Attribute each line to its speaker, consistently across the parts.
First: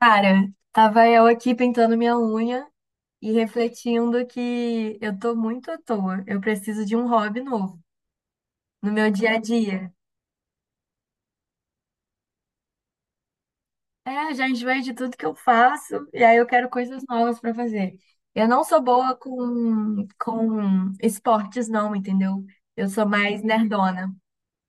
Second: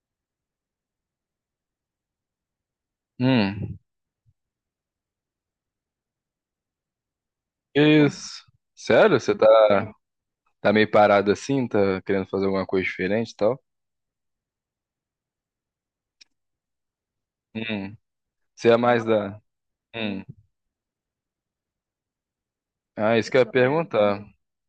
Speaker 1: Cara, tava eu aqui pintando minha unha e
Speaker 2: Hum,
Speaker 1: refletindo que eu tô muito à toa. Eu preciso de um hobby novo
Speaker 2: que isso?
Speaker 1: no meu
Speaker 2: Sério?
Speaker 1: dia
Speaker 2: Você
Speaker 1: a
Speaker 2: tá,
Speaker 1: dia.
Speaker 2: tá meio parado assim? Tá querendo fazer alguma coisa diferente e tal?
Speaker 1: É, já enjoei de tudo que eu faço e aí eu quero coisas novas pra fazer.
Speaker 2: Hum,
Speaker 1: Eu não
Speaker 2: você é
Speaker 1: sou
Speaker 2: mais
Speaker 1: boa
Speaker 2: da.
Speaker 1: com,
Speaker 2: Hum.
Speaker 1: com esportes, não, entendeu? Eu sou
Speaker 2: Ah, isso que eu
Speaker 1: mais
Speaker 2: ia
Speaker 1: nerdona.
Speaker 2: perguntar.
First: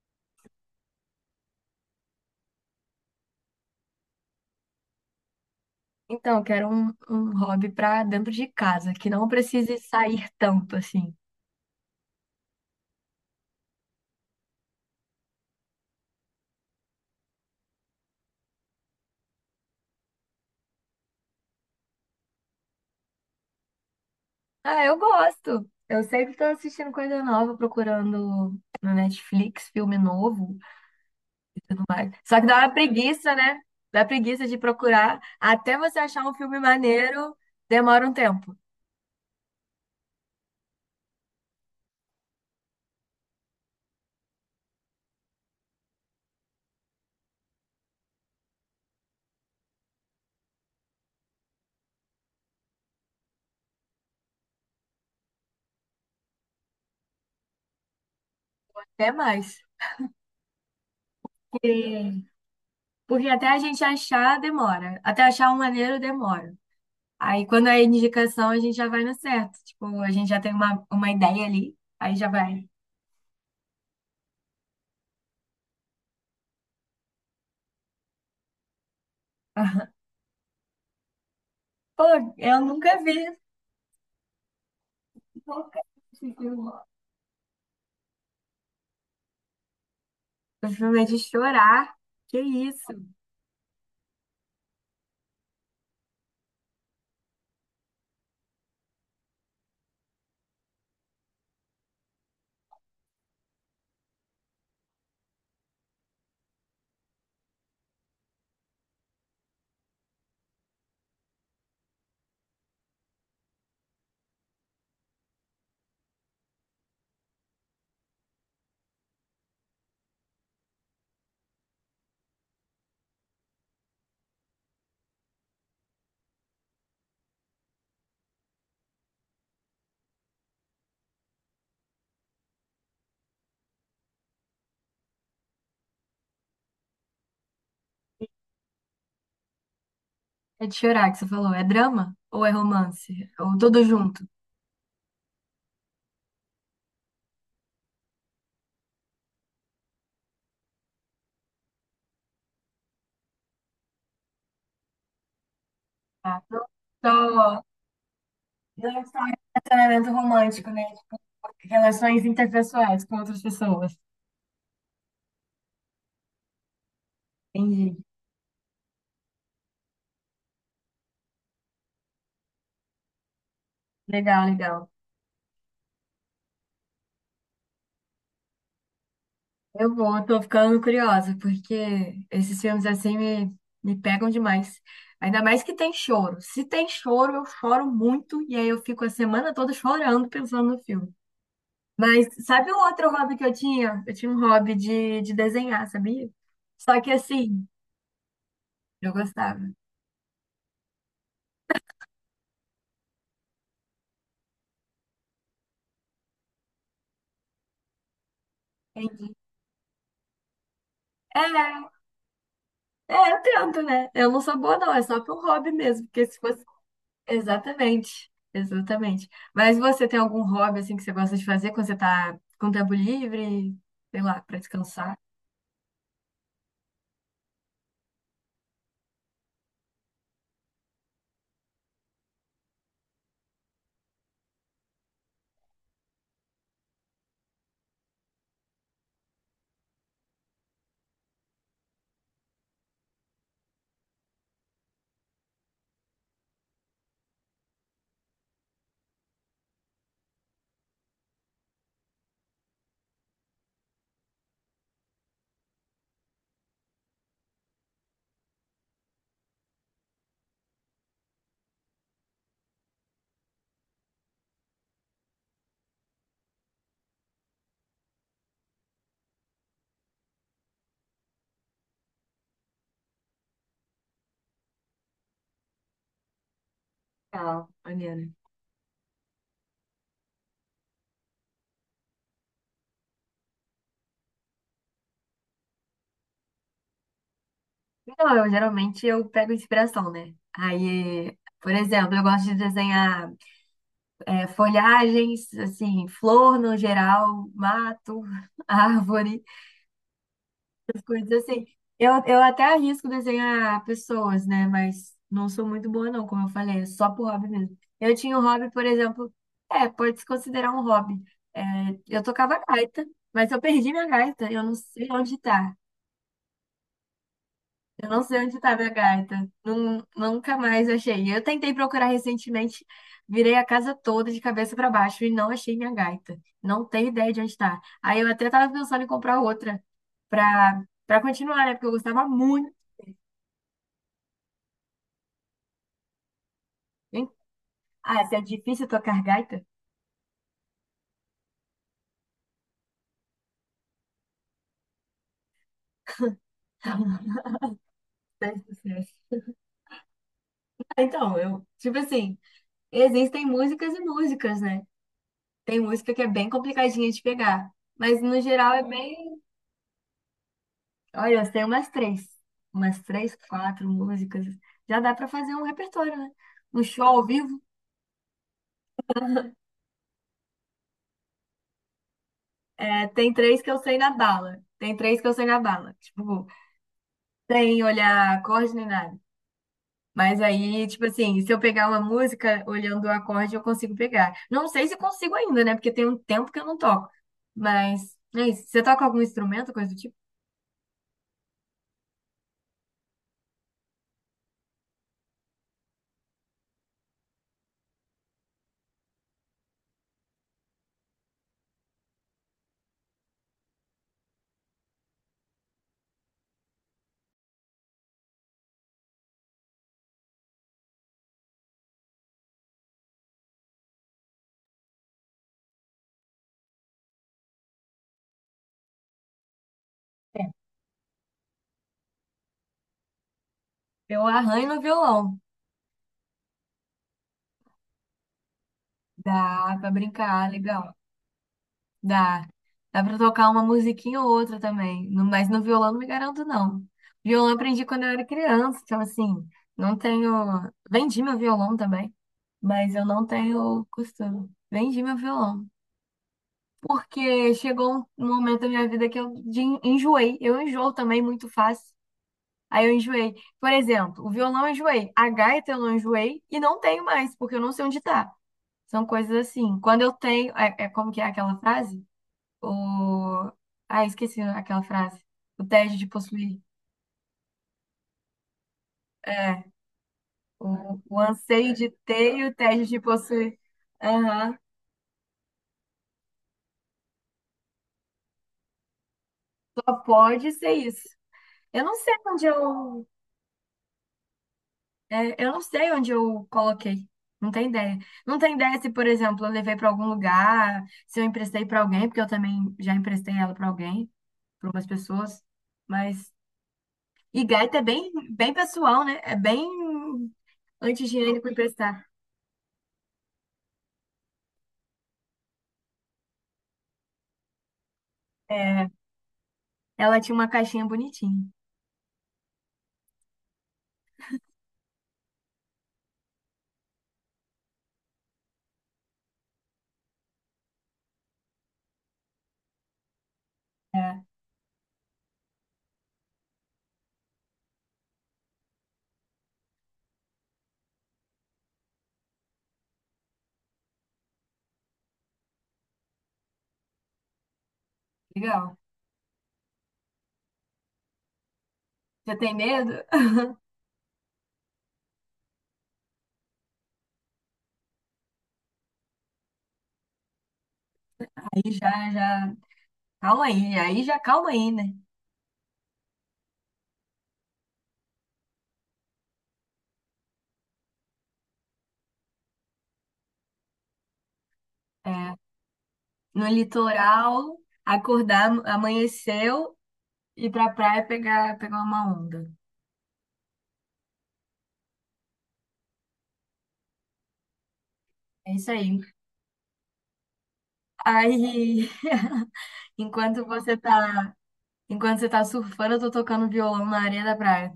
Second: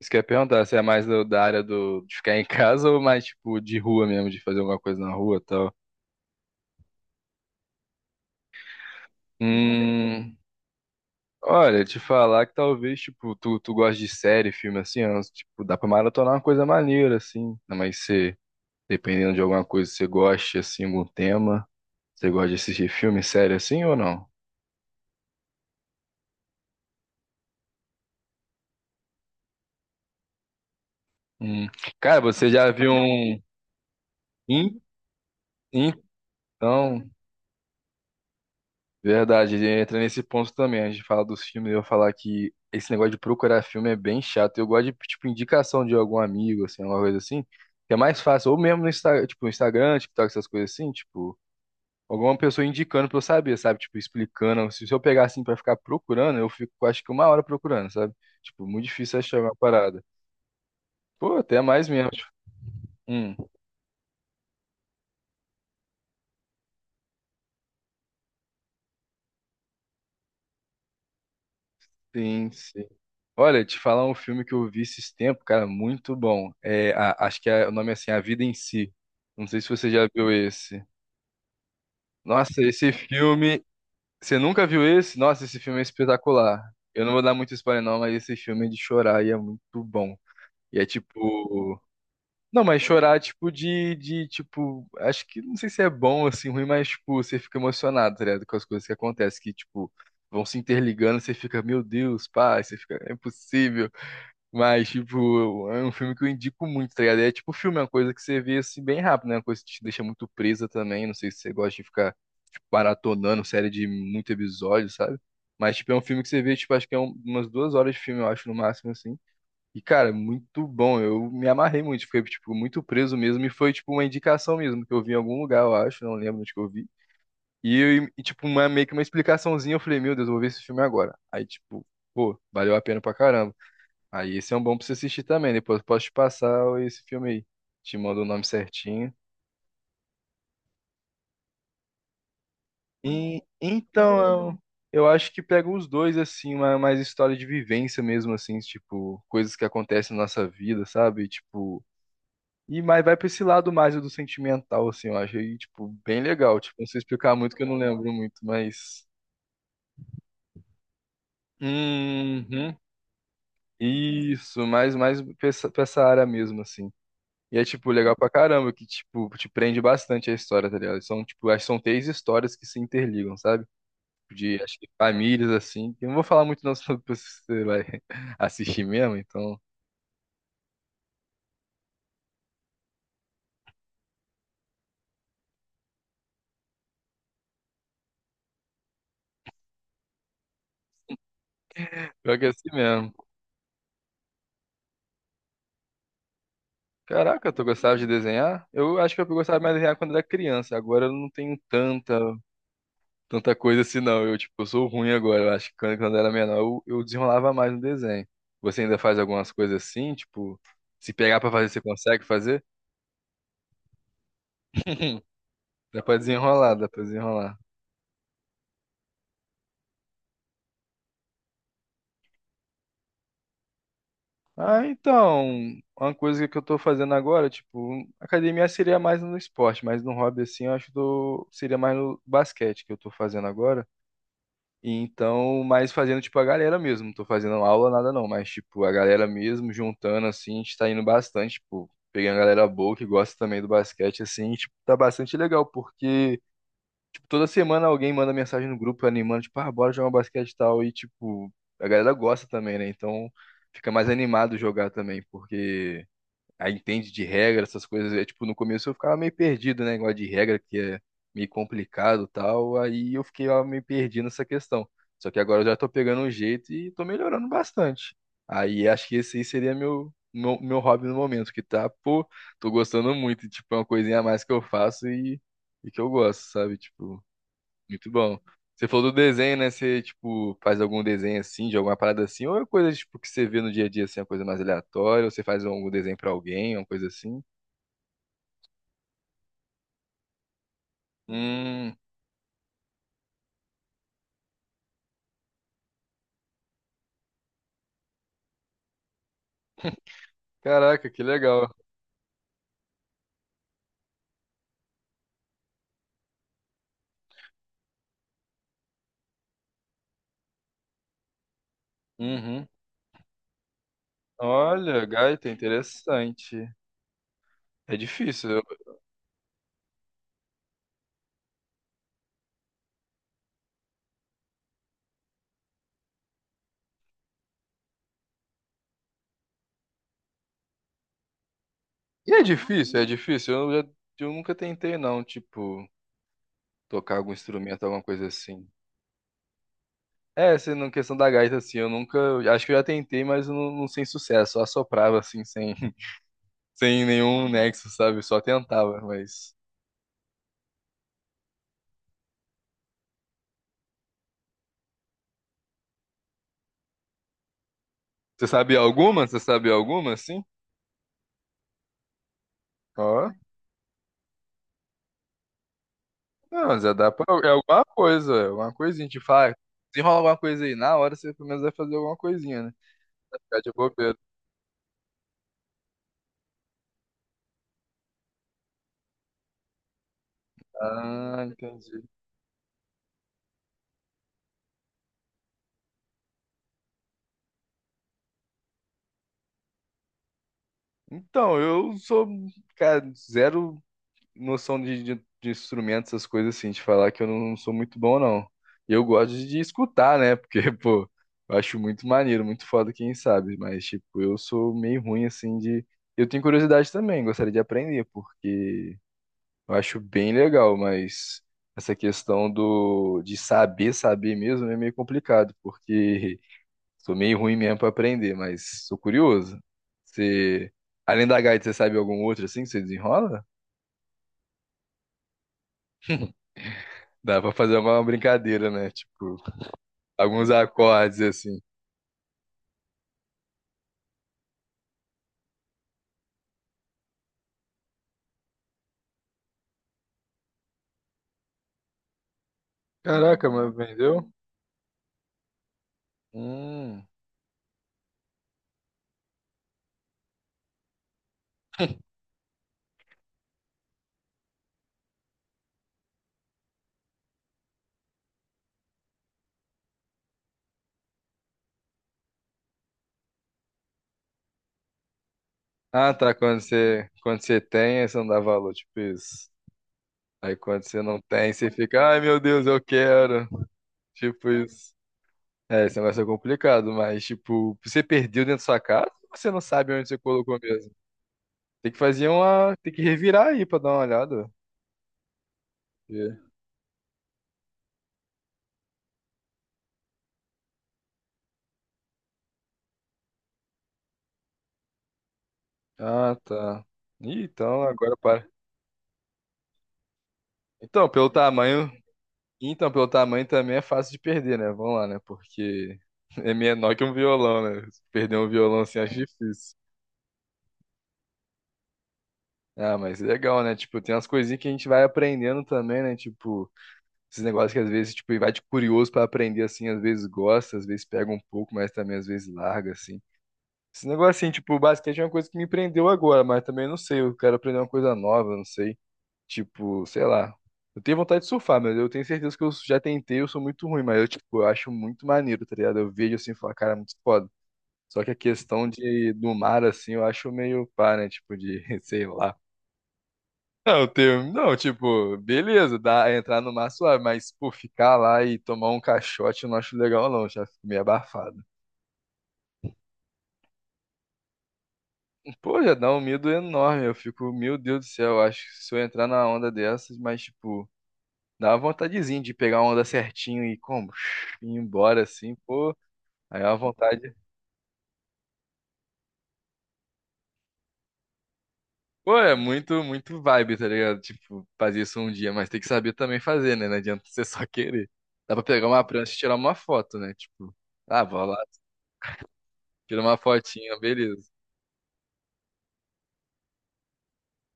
Speaker 2: Isso que eu ia perguntar, você é mais da área do, de ficar em casa ou mais tipo de rua mesmo, de fazer alguma coisa na rua e tal?
Speaker 1: Então, eu quero um hobby pra dentro de casa, que não precise sair
Speaker 2: Hum,
Speaker 1: tanto assim.
Speaker 2: olha, te falar que talvez, tipo, tu gosta de série, filme assim, ó, tipo, dá pra maratonar uma coisa maneira, assim, né? Mas se, dependendo de alguma coisa que você goste, assim, algum tema, você gosta de assistir filme, série assim ou não?
Speaker 1: Ah, eu gosto. Eu sempre tô assistindo coisa nova, procurando no Netflix filme novo.
Speaker 2: Hum. Cara,
Speaker 1: Só que
Speaker 2: você
Speaker 1: dá uma
Speaker 2: já viu
Speaker 1: preguiça,
Speaker 2: um.
Speaker 1: né? Dá preguiça de
Speaker 2: Hum?
Speaker 1: procurar. Até você achar um filme
Speaker 2: Então,
Speaker 1: maneiro, demora um tempo.
Speaker 2: verdade, entra nesse ponto também. A gente fala dos filmes, eu vou falar que esse negócio de procurar filme é bem chato. Eu gosto de, tipo, indicação de algum amigo, assim, alguma coisa assim, que é mais fácil. Ou mesmo no Instagram, tipo, no Instagram, TikTok, essas coisas assim, tipo, alguma pessoa indicando pra eu saber, sabe? Tipo, explicando. Se eu pegar assim pra ficar procurando, eu fico, acho que uma hora procurando, sabe? Tipo, muito
Speaker 1: Até
Speaker 2: difícil achar uma
Speaker 1: mais.
Speaker 2: parada. Pô, até mais mesmo.
Speaker 1: Porque,
Speaker 2: Tipo,
Speaker 1: porque
Speaker 2: hum.
Speaker 1: até a gente achar, demora. Até achar um maneiro, demora. Aí quando é indicação, a gente já vai no certo. Tipo, a gente já tem uma ideia ali, aí já
Speaker 2: Sim,
Speaker 1: vai.
Speaker 2: sim. Olha, te falar um filme que eu vi esses tempos, cara, muito bom. É, acho que o nome é assim, A Vida em Si. Não sei se você já viu esse.
Speaker 1: Pô, eu
Speaker 2: Nossa, esse
Speaker 1: nunca vi.
Speaker 2: filme. Você nunca viu esse? Nossa, esse filme
Speaker 1: Nunca
Speaker 2: é
Speaker 1: vi esse
Speaker 2: espetacular.
Speaker 1: filme.
Speaker 2: Eu não vou dar muito spoiler, não, mas esse filme é de chorar e é muito bom.
Speaker 1: O
Speaker 2: E é
Speaker 1: filme é de
Speaker 2: tipo.
Speaker 1: chorar. Que
Speaker 2: Não, mas
Speaker 1: isso?
Speaker 2: chorar, é tipo, tipo, acho que não sei se é bom, assim, ruim, mas, tipo, você fica emocionado, tá ligado? Com as coisas que acontecem, que, tipo, vão se interligando, você fica, meu Deus, pai, você fica, é impossível. Mas, tipo, é um filme que eu indico muito, tá ligado? É tipo filme, é uma coisa que você vê assim bem rápido, né? Uma coisa que te deixa muito presa também. Não sei se você gosta de ficar, tipo, maratonando série de muito episódio, sabe? Mas, tipo, é um filme que você vê, tipo, acho que é umas duas horas de filme, eu acho, no máximo, assim. E, cara, é muito bom. Eu me amarrei muito, fiquei, tipo, muito preso mesmo. E foi, tipo, uma indicação mesmo, que eu vi em algum lugar, eu acho, não lembro onde que eu vi. E, e tipo, uma, meio que uma explicaçãozinha, eu falei, meu Deus, eu vou ver esse filme agora. Aí, tipo, pô, valeu a pena pra caramba. Aí esse é um bom pra você assistir também. Depois eu posso te passar esse filme aí. Te mando o nome certinho.
Speaker 1: É de chorar que você falou. É drama ou é romance?
Speaker 2: E,
Speaker 1: Ou tudo junto?
Speaker 2: então, eu acho que pega os dois, assim, uma mais história de vivência mesmo, assim, tipo, coisas que acontecem na nossa vida, sabe? Tipo, e mais vai pra esse lado mais do sentimental, assim, eu acho. E, tipo, bem
Speaker 1: Tá?
Speaker 2: legal.
Speaker 1: Não
Speaker 2: Tipo, não sei explicar muito
Speaker 1: só,
Speaker 2: que eu não lembro muito,
Speaker 1: não é
Speaker 2: mas.
Speaker 1: só um relacionamento romântico, né? Tipo, relações
Speaker 2: Uhum.
Speaker 1: interpessoais com outras pessoas.
Speaker 2: Isso, mais, mais pra essa área mesmo, assim. E é, tipo,
Speaker 1: Entendi.
Speaker 2: legal pra caramba, que, tipo, te prende bastante a história, tá ligado? São, tipo, acho que são três histórias que se interligam, sabe?
Speaker 1: Legal,
Speaker 2: De, acho que
Speaker 1: legal.
Speaker 2: famílias, assim. Eu não vou falar muito não, senão depois você vai assistir mesmo, então.
Speaker 1: Eu tô ficando curiosa, porque esses filmes assim me pegam demais. Ainda mais que tem choro. Se tem choro, eu choro muito, e aí eu fico a semana toda chorando pensando no filme. Mas
Speaker 2: Pior que é assim
Speaker 1: sabe o outro
Speaker 2: mesmo.
Speaker 1: hobby que eu tinha? Eu tinha um hobby de desenhar, sabia? Só que
Speaker 2: Caraca, tu
Speaker 1: assim,
Speaker 2: gostava de desenhar? Eu
Speaker 1: eu
Speaker 2: acho que eu
Speaker 1: gostava.
Speaker 2: gostava mais de desenhar quando era criança. Agora eu não tenho tanta, tanta coisa assim, não. Eu, tipo, eu sou ruim agora. Eu acho que quando eu era menor, eu desenrolava mais no desenho. Você ainda faz
Speaker 1: Entendi.
Speaker 2: algumas coisas assim, tipo. Se pegar pra fazer, você
Speaker 1: É,
Speaker 2: consegue fazer?
Speaker 1: eu tento, né? Eu não sou boa, não. É só para um hobby
Speaker 2: Dá
Speaker 1: mesmo.
Speaker 2: pra
Speaker 1: Porque se fosse.
Speaker 2: desenrolar, dá pra desenrolar.
Speaker 1: Exatamente. Exatamente. Mas você tem algum hobby, assim, que você gosta de fazer quando você tá com tempo livre? Sei lá, para
Speaker 2: Ah,
Speaker 1: descansar?
Speaker 2: então, uma coisa que eu tô fazendo agora, tipo, academia seria mais no esporte, mas no hobby, assim, eu acho que eu seria mais no basquete que eu tô fazendo agora. E então, mais fazendo, tipo, a galera mesmo. Não tô fazendo aula, nada não, mas, tipo, a galera mesmo, juntando, assim, a gente tá indo bastante, tipo, pegando a galera boa que gosta também do basquete, assim, e, tipo, tá bastante legal, porque. Tipo, toda semana alguém manda mensagem no grupo animando, tipo, ah, bora jogar um basquete e tal. E, tipo, a galera gosta também, né? Então fica mais animado jogar também, porque aí entende de regra, essas coisas. É, tipo, no começo eu ficava meio perdido, né? Negócio de regra, que é meio complicado e tal. Aí eu fiquei ó, meio perdido nessa questão. Só que agora eu já tô pegando um jeito e tô melhorando bastante. Aí acho que esse aí seria meu. Meu hobby no momento, que tá, pô, tô gostando muito, tipo, é uma coisinha a mais que eu faço e que eu gosto, sabe? Tipo,
Speaker 1: Não,
Speaker 2: muito
Speaker 1: maneiro.
Speaker 2: bom. Você falou do desenho, né? Você, tipo, faz algum desenho assim, de alguma parada assim, ou é coisa, tipo, que você vê no dia a dia, assim, uma coisa mais aleatória, ou você faz algum desenho pra alguém, uma coisa assim?
Speaker 1: Então, eu pego inspiração, né? Aí, por
Speaker 2: Hum,
Speaker 1: exemplo, eu gosto de desenhar folhagens, assim, flor no geral, mato, árvore, essas
Speaker 2: caraca, que
Speaker 1: coisas assim.
Speaker 2: legal.
Speaker 1: Eu até arrisco desenhar pessoas, né? Mas não sou muito boa, não, como eu falei, é só por hobby mesmo. Eu tinha um hobby, por exemplo, é, pode se considerar um hobby. É, eu tocava
Speaker 2: Uhum.
Speaker 1: gaita, mas eu perdi minha gaita, eu não
Speaker 2: Olha,
Speaker 1: sei onde
Speaker 2: gaita,
Speaker 1: tá.
Speaker 2: interessante. É
Speaker 1: Eu não sei
Speaker 2: difícil.
Speaker 1: onde tá minha gaita. Nunca mais achei. Eu tentei procurar recentemente, virei a casa toda de cabeça para baixo e não achei minha gaita. Não tenho ideia de onde tá. Aí eu até tava pensando em comprar outra. Pra Para continuar, né? Porque eu gostava
Speaker 2: E é
Speaker 1: muito.
Speaker 2: difícil, é difícil. Eu, já, eu nunca tentei, não, tipo, tocar
Speaker 1: Hein?
Speaker 2: algum instrumento, alguma
Speaker 1: Ah,
Speaker 2: coisa
Speaker 1: se é
Speaker 2: assim.
Speaker 1: difícil tocar gaita,
Speaker 2: É, assim, na questão da gaita, assim, eu nunca. Acho que eu já tentei, mas eu não, não sem sucesso. Só assoprava, assim, sem. Sem nenhum nexo, sabe? Só
Speaker 1: então é
Speaker 2: tentava,
Speaker 1: sucesso.
Speaker 2: mas.
Speaker 1: Ah, então, eu, tipo assim, existem músicas e músicas, né? Tem música que é bem complicadinha de pegar, mas no
Speaker 2: Você
Speaker 1: geral
Speaker 2: sabe
Speaker 1: é
Speaker 2: alguma? Você
Speaker 1: bem.
Speaker 2: sabe alguma, assim?
Speaker 1: Olha, eu sei umas três,
Speaker 2: Ó,
Speaker 1: quatro músicas. Já dá pra fazer um repertório, né?
Speaker 2: não,
Speaker 1: Um
Speaker 2: já
Speaker 1: show
Speaker 2: dá pra.
Speaker 1: ao
Speaker 2: É
Speaker 1: vivo,
Speaker 2: alguma coisa, é alguma coisinha. Tipo, ah, se rola alguma coisa aí, na hora você pelo menos vai fazer alguma coisinha, né?
Speaker 1: é, tem
Speaker 2: Vai
Speaker 1: três
Speaker 2: ficar
Speaker 1: que
Speaker 2: de
Speaker 1: eu sei na
Speaker 2: bobeira.
Speaker 1: bala. Tem três que eu sei na bala. Tipo, sem olhar acorde nem nada. Mas aí, tipo assim,
Speaker 2: Ah,
Speaker 1: se eu pegar uma
Speaker 2: entendi.
Speaker 1: música olhando o acorde, eu consigo pegar. Não sei se consigo ainda, né? Porque tem um tempo que eu não toco. Mas é isso. Você toca algum instrumento, coisa do tipo?
Speaker 2: Então, eu sou, cara, zero. Noção de instrumentos, essas coisas assim, de falar que eu não, não sou muito bom, não. E eu gosto de escutar, né? Porque, pô, eu acho muito maneiro, muito foda quem sabe, mas, tipo, eu sou meio ruim, assim, de. Eu tenho curiosidade também, gostaria de aprender, porque eu acho bem legal, mas essa questão do de saber mesmo é meio complicado, porque sou meio ruim mesmo pra aprender, mas sou curioso.
Speaker 1: É.
Speaker 2: Você, além da gaita, você sabe algum outro assim que você desenrola?
Speaker 1: Eu arranho no violão.
Speaker 2: Dá pra fazer uma brincadeira, né? Tipo,
Speaker 1: Dá pra
Speaker 2: alguns
Speaker 1: brincar, legal.
Speaker 2: acordes assim.
Speaker 1: Dá. Dá pra tocar uma musiquinha ou outra também. Mas no violão não me garanto, não. Violão eu aprendi quando eu era criança, então assim, não tenho. Vendi meu violão também, mas eu não
Speaker 2: Caraca, mas
Speaker 1: tenho
Speaker 2: vendeu?
Speaker 1: costume. Vendi meu violão.
Speaker 2: Hum.
Speaker 1: Porque chegou um momento da minha vida que enjoei. Eu enjoo também muito fácil. Aí eu enjoei. Por exemplo, o violão eu enjoei, a gaita eu não enjoei e não tenho mais, porque eu não sei onde tá. São coisas assim. Quando eu tenho. É, é como que é aquela frase? O... Ah, esqueci aquela frase. O tédio de
Speaker 2: Ah, tá.
Speaker 1: possuir.
Speaker 2: Quando você tem, aí você não dá valor, tipo isso.
Speaker 1: É.
Speaker 2: Aí quando
Speaker 1: O,
Speaker 2: você
Speaker 1: o
Speaker 2: não tem, você
Speaker 1: anseio de
Speaker 2: fica, ai
Speaker 1: ter
Speaker 2: meu
Speaker 1: e o
Speaker 2: Deus, eu
Speaker 1: tédio de
Speaker 2: quero.
Speaker 1: possuir.
Speaker 2: Tipo
Speaker 1: Aham.
Speaker 2: isso. É, esse negócio é complicado, mas tipo, você perdeu dentro da sua casa ou você não sabe
Speaker 1: Só
Speaker 2: onde você
Speaker 1: pode
Speaker 2: colocou
Speaker 1: ser
Speaker 2: mesmo?
Speaker 1: isso. Eu
Speaker 2: Tem
Speaker 1: não
Speaker 2: que
Speaker 1: sei
Speaker 2: fazer
Speaker 1: onde
Speaker 2: uma. Tem que
Speaker 1: eu
Speaker 2: revirar aí pra dar uma olhada.
Speaker 1: É, eu não sei onde
Speaker 2: Ver.
Speaker 1: eu coloquei. Não tenho ideia. Não tenho ideia se, por exemplo, eu levei para algum lugar, se eu emprestei para alguém, porque eu também já emprestei ela para alguém, para umas pessoas. Mas.
Speaker 2: Ah, tá.
Speaker 1: E
Speaker 2: Ih,
Speaker 1: gaita é
Speaker 2: então agora para.
Speaker 1: bem pessoal, né? É bem
Speaker 2: Então, pelo
Speaker 1: anti-higiênico
Speaker 2: tamanho.
Speaker 1: emprestar.
Speaker 2: Então, pelo tamanho também é fácil de perder, né? Vamos lá, né? Porque é menor que um violão, né? Perder um violão
Speaker 1: É,
Speaker 2: assim acho difícil.
Speaker 1: ela tinha uma caixinha bonitinha.
Speaker 2: Ah, mas é legal, né? Tipo, tem umas coisinhas que a gente vai aprendendo também, né? Tipo, esses negócios que às vezes, tipo, vai de curioso pra aprender assim, às vezes gosta, às vezes pega um pouco, mas também às vezes larga, assim. Esse
Speaker 1: É,
Speaker 2: negócio assim, tipo, o basquete é uma coisa que me prendeu agora, mas também não sei, eu quero aprender uma coisa nova, não sei. Tipo, sei lá. Eu tenho vontade de surfar, mas eu tenho certeza que eu já tentei, eu sou muito ruim, mas eu, tipo, eu acho muito maneiro, tá ligado? Eu vejo assim e falo, cara, é muito foda. Só que a
Speaker 1: legal.
Speaker 2: questão de do mar, assim, eu acho meio pá, né? Tipo, de, sei
Speaker 1: Você tem
Speaker 2: lá.
Speaker 1: medo?
Speaker 2: Não, eu tenho, não, tipo, beleza, dá, entrar no mar é suave, mas, pô, ficar lá e tomar um caixote eu não acho legal, não, já fico meio
Speaker 1: Aí
Speaker 2: abafado.
Speaker 1: já, já. Calma aí, aí já calma aí, né?
Speaker 2: Pô, já dá um medo enorme, eu fico, meu Deus do céu, eu acho que se eu entrar na onda dessas, mas, tipo. Dá uma vontadezinha de pegar uma onda certinho e como, ir embora
Speaker 1: É,
Speaker 2: assim, pô.
Speaker 1: no
Speaker 2: Aí é uma vontade.
Speaker 1: litoral, acordar, amanheceu, ir pra praia pegar uma
Speaker 2: Pô,
Speaker 1: onda.
Speaker 2: é muito vibe, tá ligado? Tipo, fazer isso um dia, mas tem que saber também fazer, né? Não adianta você só querer.
Speaker 1: É
Speaker 2: Dá pra
Speaker 1: isso
Speaker 2: pegar
Speaker 1: aí.
Speaker 2: uma prancha e tirar uma foto, né? Tipo, ah, vou lá,
Speaker 1: Aí,
Speaker 2: tira uma
Speaker 1: enquanto você
Speaker 2: fotinha,
Speaker 1: tá,
Speaker 2: beleza.
Speaker 1: enquanto você tá surfando, eu tô tocando violão na areia da praia.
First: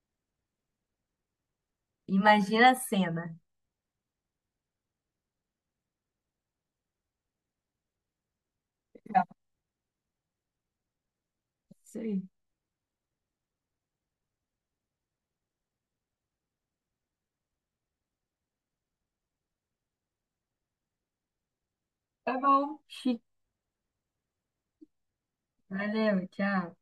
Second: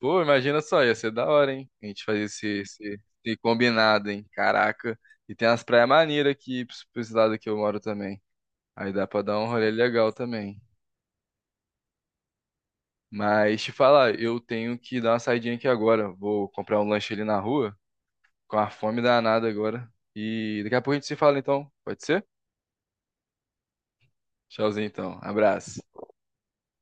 Speaker 2: Pô, imagina só, ia ser da hora, hein? A gente fazer esse,
Speaker 1: Imagina a
Speaker 2: esse,
Speaker 1: cena.
Speaker 2: esse combinado, hein? Caraca. E tem umas praias maneiras aqui, pra esse lado que eu moro também. Aí dá pra
Speaker 1: Legal.
Speaker 2: dar um rolê legal também.
Speaker 1: Isso aí.
Speaker 2: Mas te falar, eu tenho que dar uma saidinha aqui agora. Vou comprar um lanche ali na rua, com a fome danada agora. E daqui a pouco a gente se fala então. Pode ser?
Speaker 1: Tá bom. Chique.
Speaker 2: Tchauzinho então. Abraço.
Speaker 1: Valeu, tchau.